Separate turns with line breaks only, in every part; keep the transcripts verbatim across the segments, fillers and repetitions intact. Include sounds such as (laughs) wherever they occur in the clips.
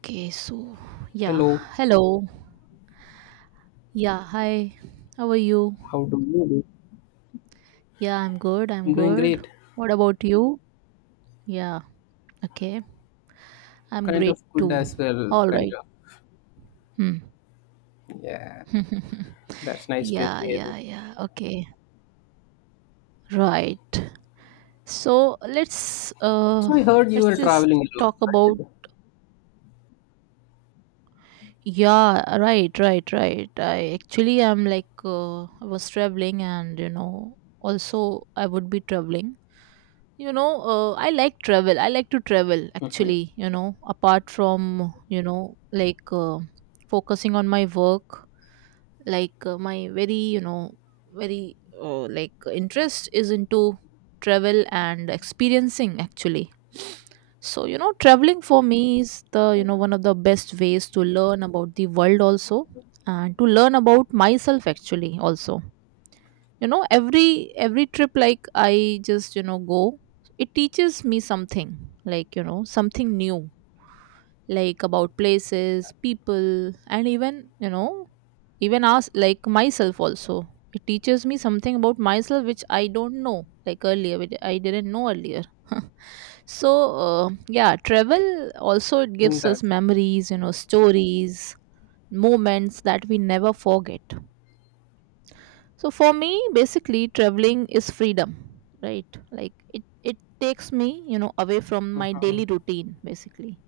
Okay, so yeah,
Hello,
hello. Yeah, hi. How are you?
how do you do?
Yeah, I'm good. I'm
I'm doing
good.
great.
What about you? Yeah, okay. I'm
Kind
great
of good
too.
as well,
All
kind
right.
of.
Hmm.
Yeah,
(laughs)
that's nice to
Yeah,
hear.
yeah, yeah. Okay. Right. So, let's uh
So I heard you
let's
were
just
traveling a
talk
lot,
about
right?
Yeah, right, right, right. I actually am like uh, I was traveling, and you know, also I would be traveling. you know uh, I like travel i like to travel, actually you know apart from you know like uh, focusing on my work. Like uh, my very you know very uh, like, interest is into travel and experiencing, actually. So, you know traveling for me is the, you know one of the best ways to learn about the world also, and to learn about myself, actually, also. you know every every trip, like i just you know go, it teaches me something, like you know something new, like about places, people, and even you know even us like myself also. It teaches me something about myself which i don't know like earlier which I didn't know earlier. (laughs) So, uh, yeah, travel, also it
Mm,
gives us
that.
memories, you know stories, moments that we never forget. So for me, basically, traveling is freedom, right? Like it, it takes me, you know, away from my daily
uh
routine, basically.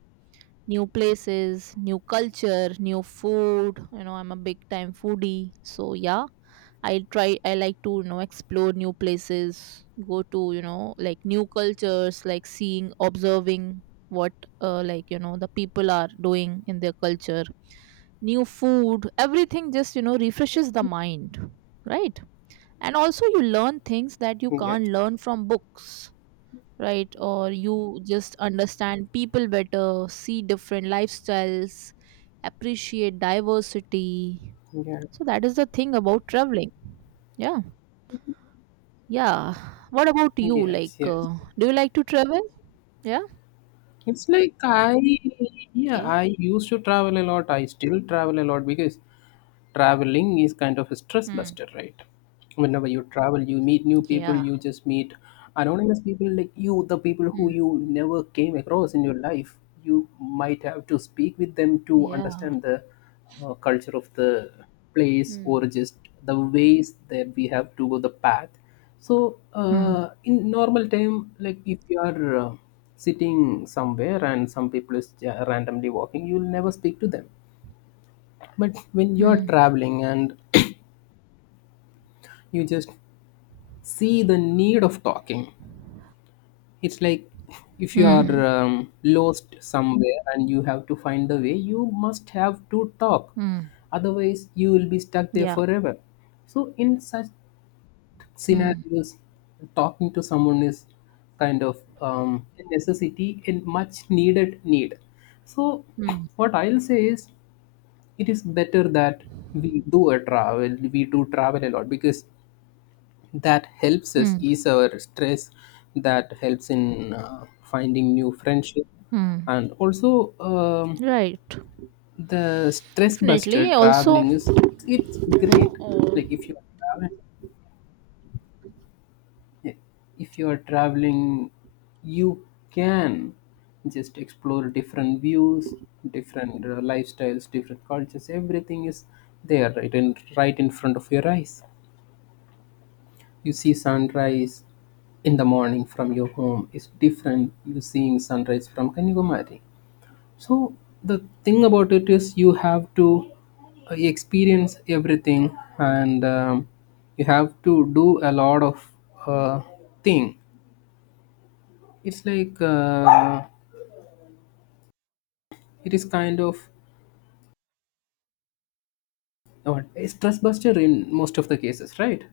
New places, new culture, new food. You know, I'm a big time foodie. So yeah, I try, I like to, you know, explore new places, go to, you know, like, new cultures, like seeing, observing what, uh, like, you know, the people are doing in their culture, new food, everything just, you know, refreshes the mind, right? And also, you learn things that you
Yes.
can't learn from books, right? Or you just understand people better, see different lifestyles, appreciate diversity.
Yeah.
So that is the thing about traveling. Yeah. Yeah. What about you, like
Yes. Yes.
uh, do you like to travel? Yeah.
It's like I. Yeah,
Okay.
I used to travel a lot. I still travel a lot, because traveling is kind of a stress
Hmm.
buster, right? Whenever you travel, you meet new people.
Yeah.
You just meet anonymous people, like you, the people who
Hmm.
you never came across in your life. You might have to speak with them to
Yeah.
understand the uh, culture of the place,
Hmm.
or just the ways that we have to go, the path. So
Hmm.
uh, in normal time, like if you are uh, sitting somewhere and some people is uh, randomly walking, you'll never speak to them. But when you are
Hmm.
traveling and you just see the need of talking, it's like if you are
Hmm.
um, lost somewhere and you have to find the way, you must have to talk,
Hmm.
otherwise you will be stuck there
Yeah.
forever. So in such
Hmm.
scenarios, talking to someone is kind of um, a necessity and much needed need. So
Hmm.
what I'll say is it is better that we do a travel we do travel a lot, because that helps us
Hmm.
ease our stress. That helps in uh, finding new friendship,
Hmm.
and also um,
Right.
the stress buster,
Definitely. Also,
traveling is it's, it's great. Like
嗯，
if you are traveling, yeah, if you are traveling, you can just explore different views, different uh, lifestyles, different cultures. Everything is there, right in right in front of your eyes. You see sunrise in the morning from your home is different, you seeing sunrise from Kanyakumari. So the thing about it is, you have to uh, experience everything, and um, you have to do a lot of uh, thing. It's like uh, it is kind of uh, a stress buster in most of the cases, right?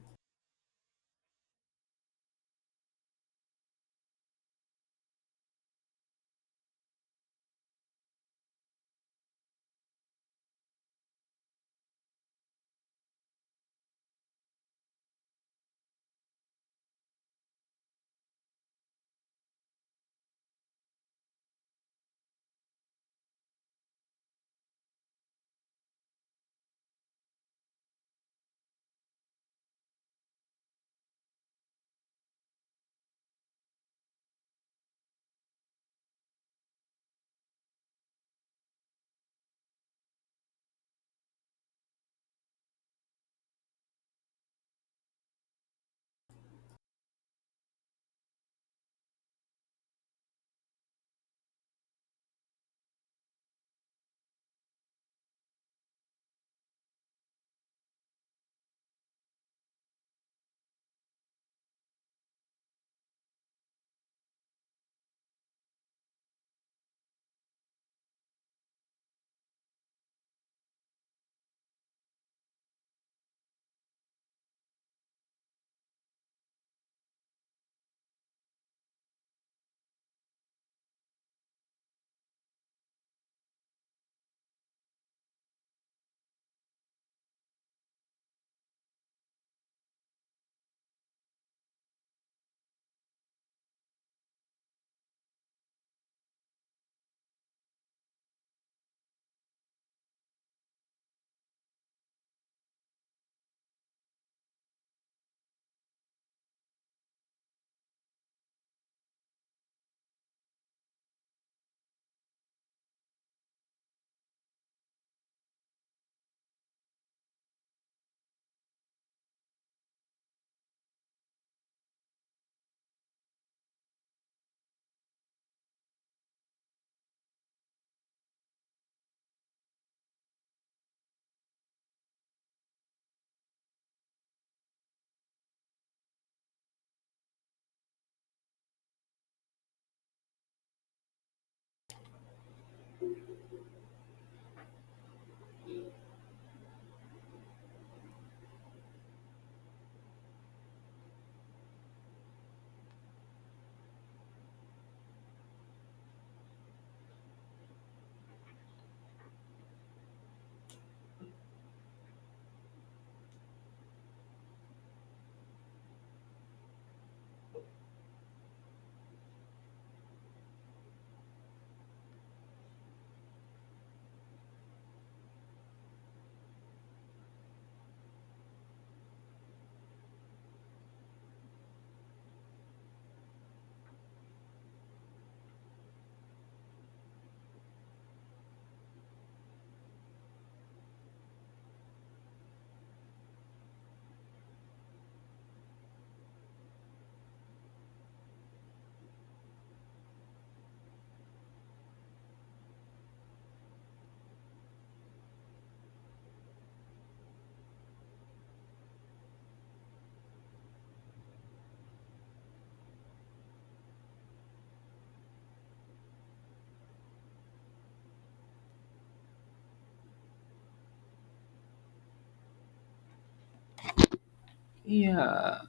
Yeah,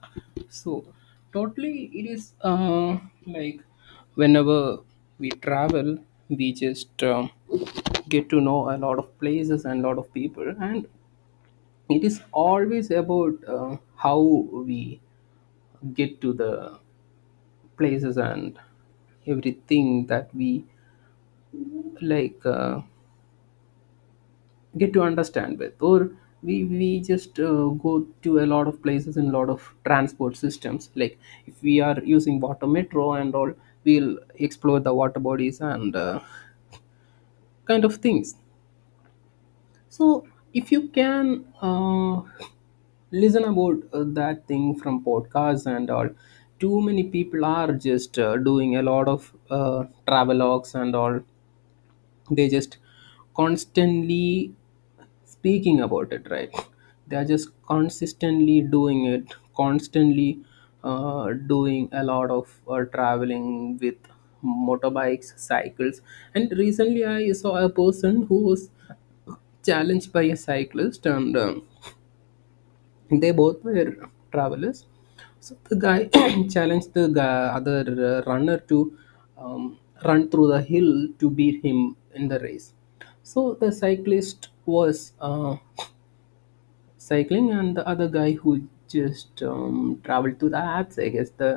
so totally it is uh, like whenever we travel, we just um, get to know a lot of places and lot of people, and it is always about uh, how we get to the places, and everything that we like. Uh, get to understand with, or we we just uh, go to a lot of places in lot of transport systems, like if we are using water metro and all, we'll explore the water bodies and uh, kind of things. So if you can uh, listen about uh, that thing from podcasts and all, too many people are just uh, doing a lot of uh, travelogues and all, they just constantly speaking about it, right? They are just consistently doing it, constantly uh, doing a lot of uh, traveling with motorbikes, cycles. And recently I saw a person who was challenged by a cyclist, and um, they both were travelers. So the guy (coughs) (clears throat) challenged the guy, other uh, runner, to um, run through the hill to beat him in the race. So the cyclist was uh, cycling, and the other guy, who just um, traveled to the apps, I guess. The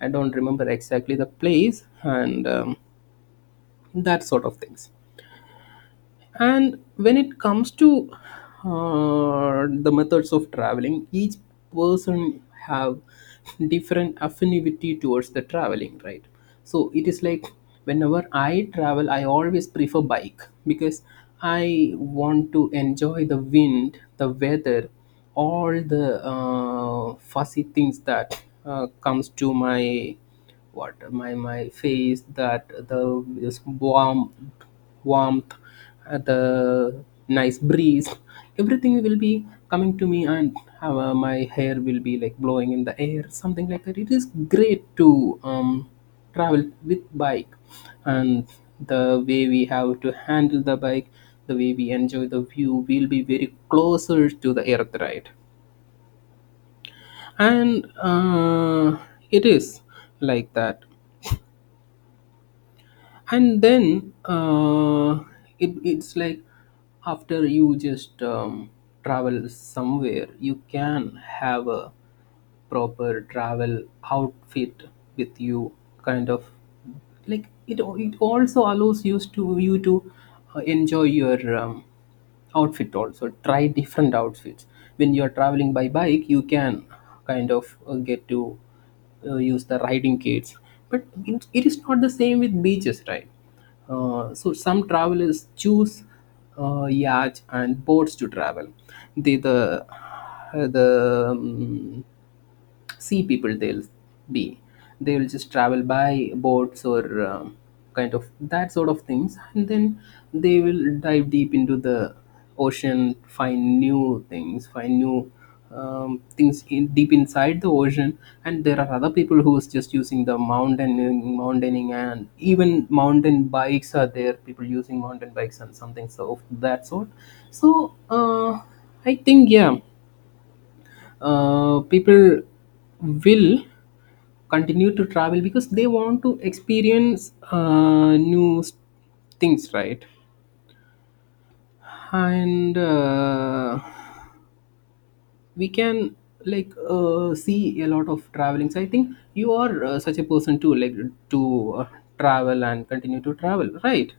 I don't remember exactly the place, and um, that sort of things. And when it comes to uh, the methods of traveling, each person have different affinity towards the traveling, right? So it is like whenever I travel, I always prefer bike, because I want to enjoy the wind, the weather, all the uh, fussy things that uh, comes to my what my my face, that the this warm, warmth, uh, the nice breeze, everything will be coming to me, and have, uh, my hair will be like blowing in the air, something like that. It is great to um, travel with bike. And the way we have to handle the bike, the way we enjoy the view will be very closer to the earth, right? And uh, it is like that. And then uh, it, it's like after you just um, travel somewhere, you can have a proper travel outfit with you, kind of. Like it it also allows you to you to uh, enjoy your um, outfit, also try different outfits. When you are traveling by bike, you can kind of uh, get to uh, use the riding kits. But it, it is not the same with beaches, right? Uh, so some travelers choose uh, yachts and boats to travel. The the uh, the um, sea people, they'll be, they will just travel by boats, or um kind of that sort of things, and then they will dive deep into the ocean, find new things, find new um, things in, deep inside the ocean. And there are other people who's just using the mountain mountaining, and even mountain bikes are there, people using mountain bikes and something so of that sort. So uh, I think, yeah, uh, people will continue to travel because they want to experience uh, new s- things, right? And uh, we can like uh, see a lot of traveling. So I think you are uh, such a person too, like to uh, travel and continue to travel, right?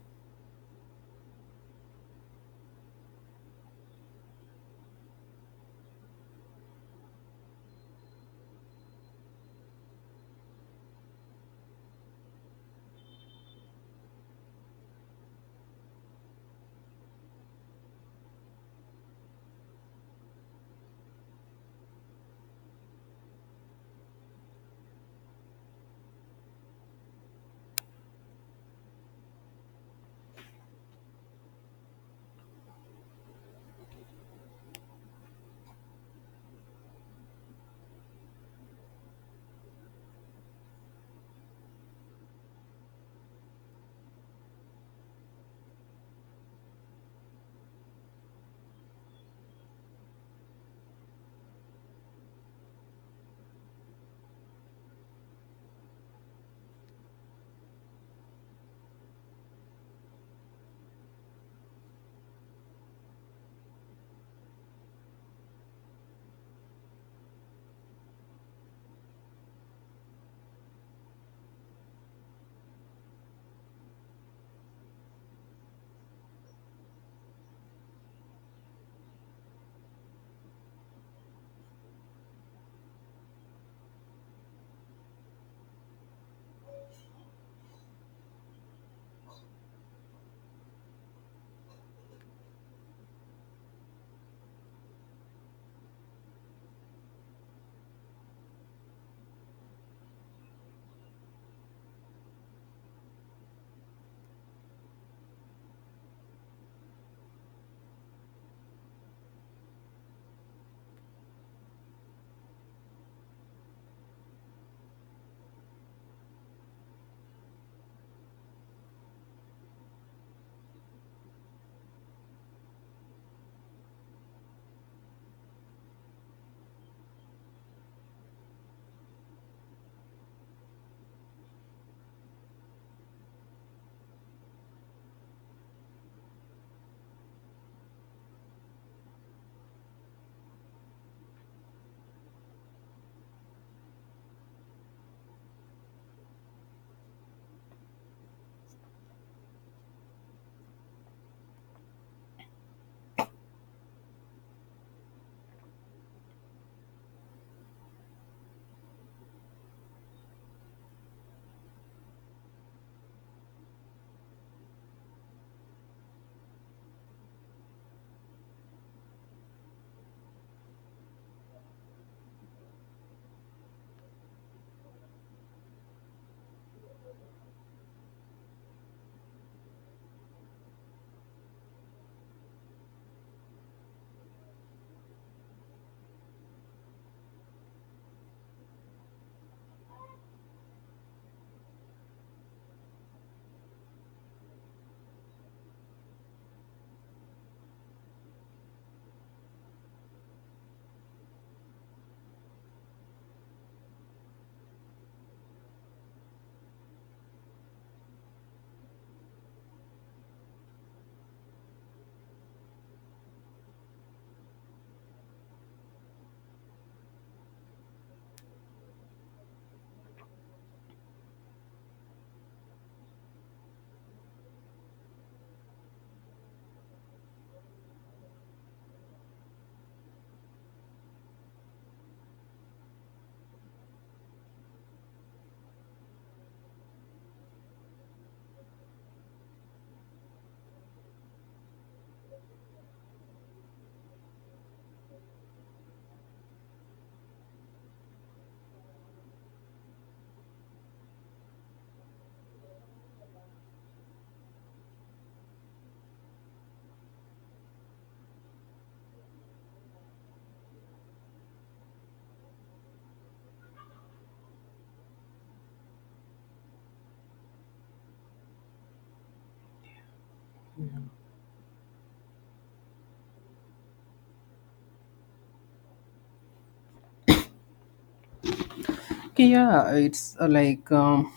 Okay, yeah, it's uh, like um,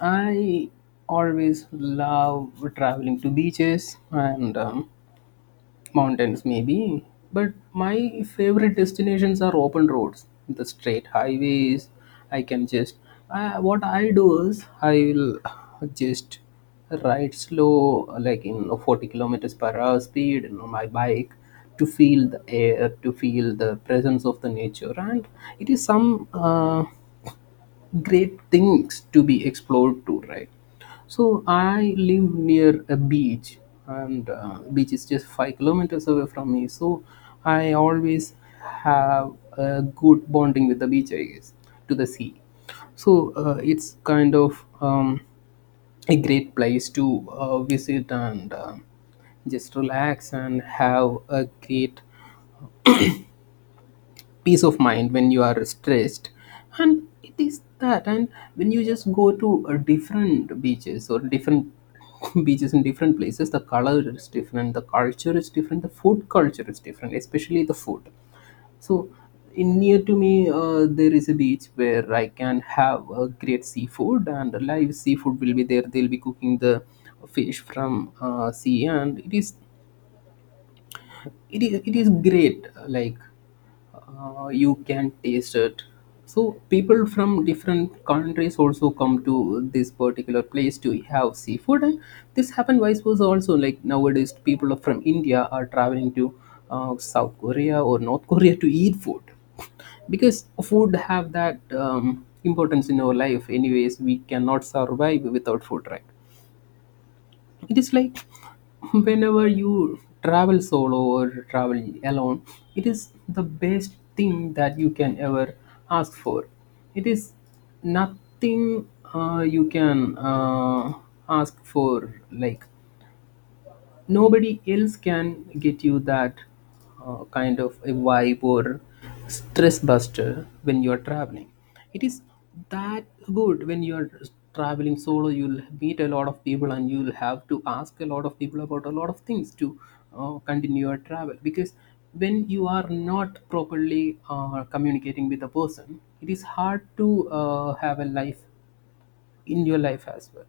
I always love traveling to beaches and um, mountains, maybe. But my favorite destinations are open roads, the straight highways. I can just I, what I do is, I will just ride slow, like in forty kilometers per hour speed, and on my bike, to feel the air, to feel the presence of the nature. And it is some uh, great things to be explored too, right? So I live near a beach, and uh, beach is just five kilometers away from me. So I always have a good bonding with the beach, I guess, to the sea. So uh, it's kind of um, a great place to uh, visit, and uh, just relax and have a great peace of mind when you are stressed. And it is that. And when you just go to uh, different beaches or different (laughs) beaches in different places, the color is different, the culture is different, the food culture is different, especially the food. So in near to me uh, there is a beach where I can have a great seafood, and live seafood will be there, they'll be cooking the fish from uh, sea, and it is it is it is great. Like uh, you can taste it. So people from different countries also come to this particular place to have seafood. And this happened vice versa also, like nowadays people from India are traveling to uh, South Korea or North Korea to eat food, because food have that um, importance in our life. Anyways, we cannot survive without food, right? It is like whenever you travel solo or travel alone, it is the best thing that you can ever ask for. It is nothing uh, you can uh, ask for, like nobody else can get you that uh, kind of a vibe or stress buster when you are traveling. It is that good. When you are traveling solo, you'll meet a lot of people, and you'll have to ask a lot of people about a lot of things, to uh, continue your travel. Because when you are not properly uh, communicating with a person, it is hard to uh, have a life in your life as well.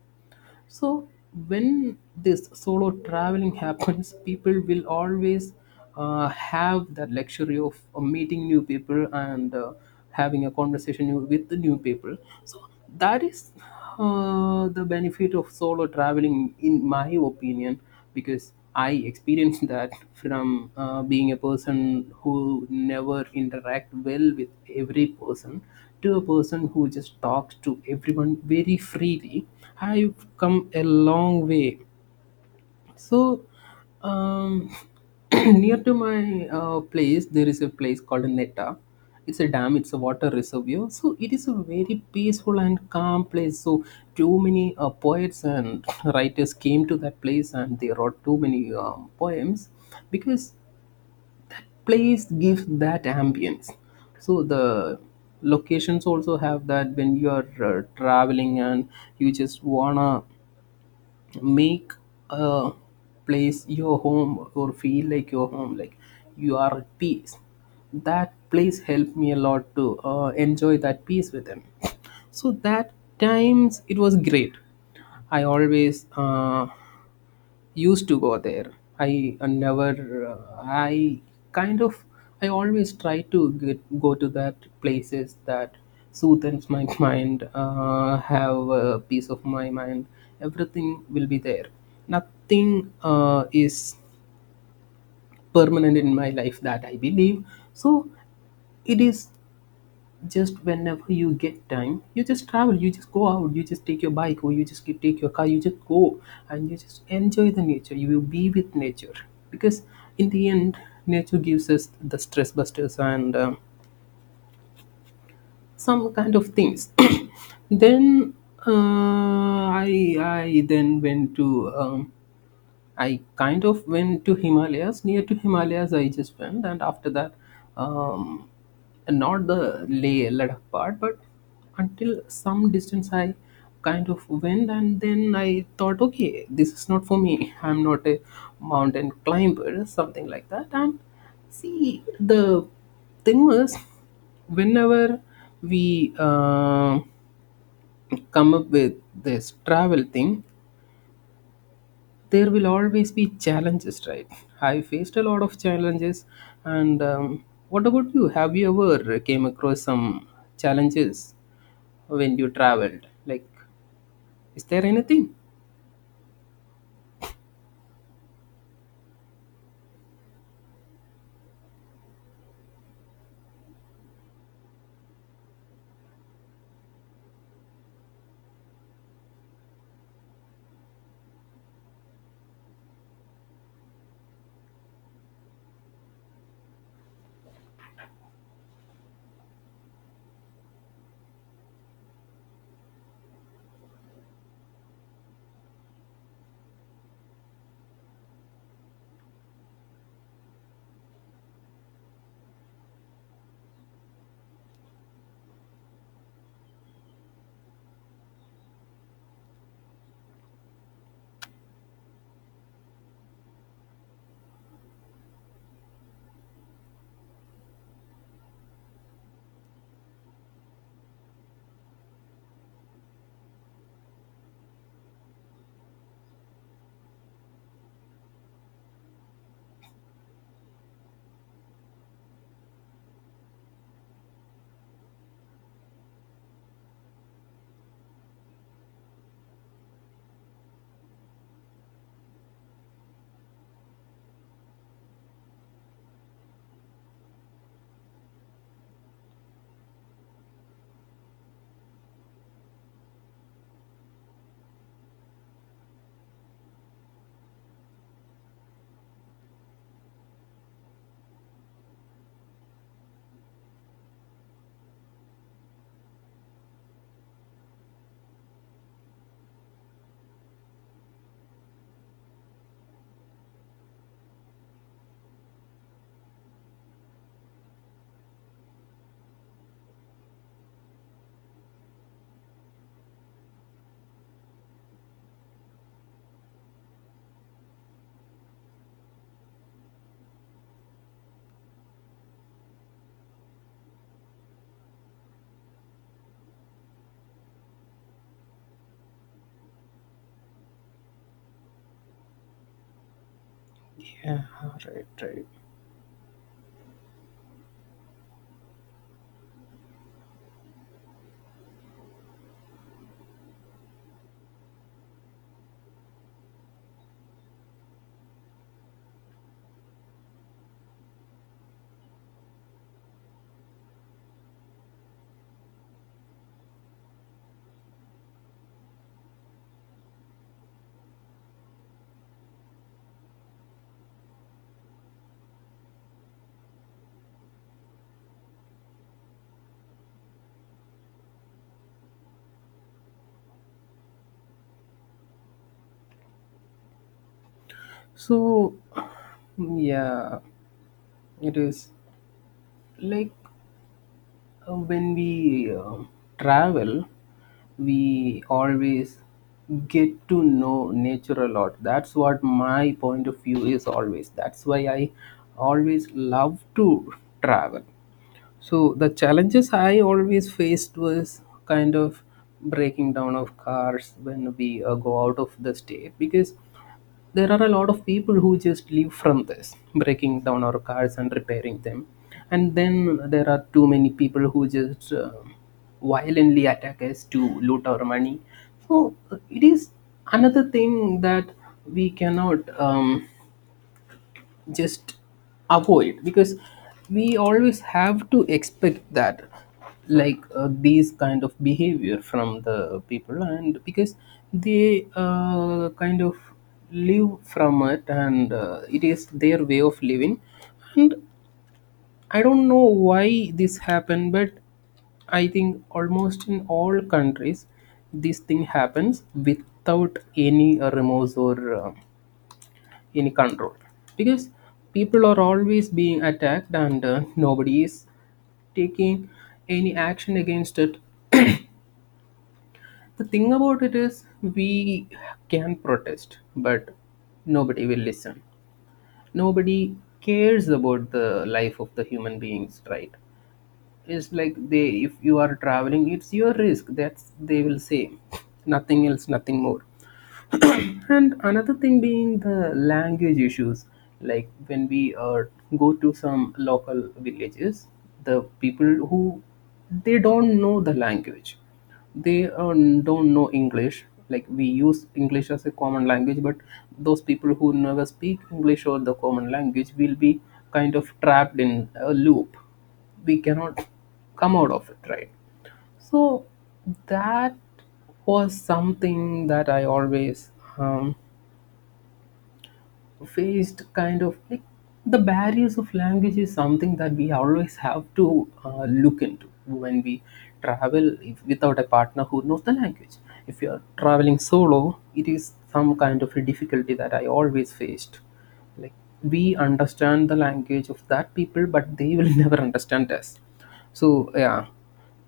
So when this solo traveling (laughs) happens, people will always uh, have that luxury of uh, meeting new people, and uh, having a conversation, new, with the new people. So that is uh, the benefit of solo traveling, in my opinion. Because I experienced (laughs) that, from uh, being a person who never interact well with every person, to a person who just talks to everyone very freely. I've come a long way. So, um, (clears throat) near to my uh, place, there is a place called Netta. It's a dam, it's a water reservoir. So, it is a very peaceful and calm place. So, too many uh, poets and (clears throat) writers came to that place, and they wrote too many um, poems, because place gives that ambience. So, the locations also have that when you are uh, traveling and you just wanna make a place your home or feel like your home, like you are at peace. That place helped me a lot to uh, enjoy that peace with him, so that times it was great. I always uh, used to go there. I uh, never uh, i kind of, I always try to get, go to that places that soothes my (laughs) mind, uh, have a peace of my mind. Everything will be there. Nothing uh, is permanent in my life, that I believe. So it is, just whenever you get time, you just travel, you just go out, you just take your bike or you just keep- take your car, you just go, and you just enjoy the nature, you will be with nature. Because in the end, nature gives us the stress busters and um, some kind of things. (coughs) (clears throat) Then uh, i i then went to um, I kind of went to Himalayas. Near to Himalayas, I just went, and after that, um, not the Leh Ladakh part, but until some distance, I kind of went, and then I thought, okay, this is not for me. (laughs) I'm not a mountain climber, something like that. And see, the thing was, whenever we uh, come up with this travel thing, there will always be challenges, right? (laughs) I faced a lot of challenges. And um, What about you? Have you ever uh, came across some challenges when you traveled, like, is there anything? Yeah. Right, right. So (sighs) yeah, it is like, Uh, when we uh, travel, we always get to know nature a lot. That's what my point of view is always. That's why I always love to travel. So the challenges I always faced was kind of breaking down of cars when we uh, go out of the state, because there are a lot of people who just live from this breaking down our cars and repairing them. And then there are too many people who just uh, violently attack us to loot our money. So uh, it is another thing that we cannot um, just avoid, because we always have to expect that, like, uh, these kind of behavior from the people, and because they uh, kind of live from it, and uh, it is their way of living. And I don't know why this happened, but I think almost in all countries, this thing happens without any uh, remorse or uh, any control. Because people are always being attacked, and uh, nobody is taking any action against it. The thing about it is, we can protest, but nobody will listen. Nobody cares about the life of the human beings, right? It's like, they, if you are traveling, it's your risk, that's they will say. Nothing else, nothing more. And another thing being the language issues, like when we uh, go to some local villages, the people who, they don't know the language, they uh, don't know English. Like, we use English as a common language, but those people who never speak English or the common language will be kind of trapped in a loop. We cannot come out of it, right? So that was something that I always um, faced. Kind of like, the barriers of language is something that we always have to uh, look into when we travel, if, without a partner who knows the language. If you are traveling solo, it is some kind of a difficulty that I always faced, like, we understand the language of that people but they will (laughs) never understand us. So yeah,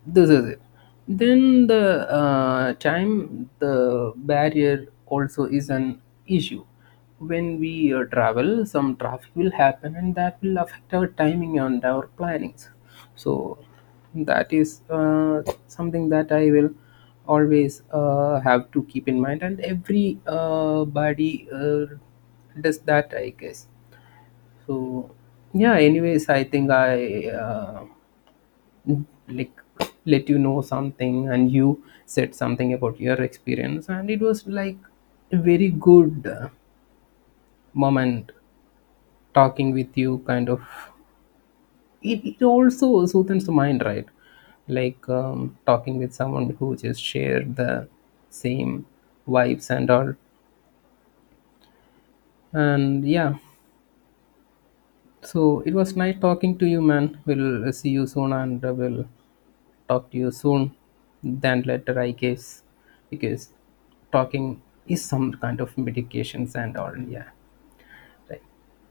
this is it. Then the uh, time, the barrier also is an issue. When we uh, travel, some traffic will happen, and that will affect our timing and our plannings. So that is uh, something that I will always uh, have to keep in mind, and every uh, body uh, does that, I guess. So yeah, anyways, I think I uh, like, let you know something, and you said something about your experience, and it was like a very good uh, moment talking with you, kind of. It, it also soothes the mind, right? Like, um, talking with someone who just shared the same vibes and all. And yeah, so it was nice talking to you, man. We'll see you soon, and uh, we'll talk to you soon than later, I guess, because talking is some kind of medications and all. Yeah, right.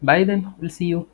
Bye then. We'll see you.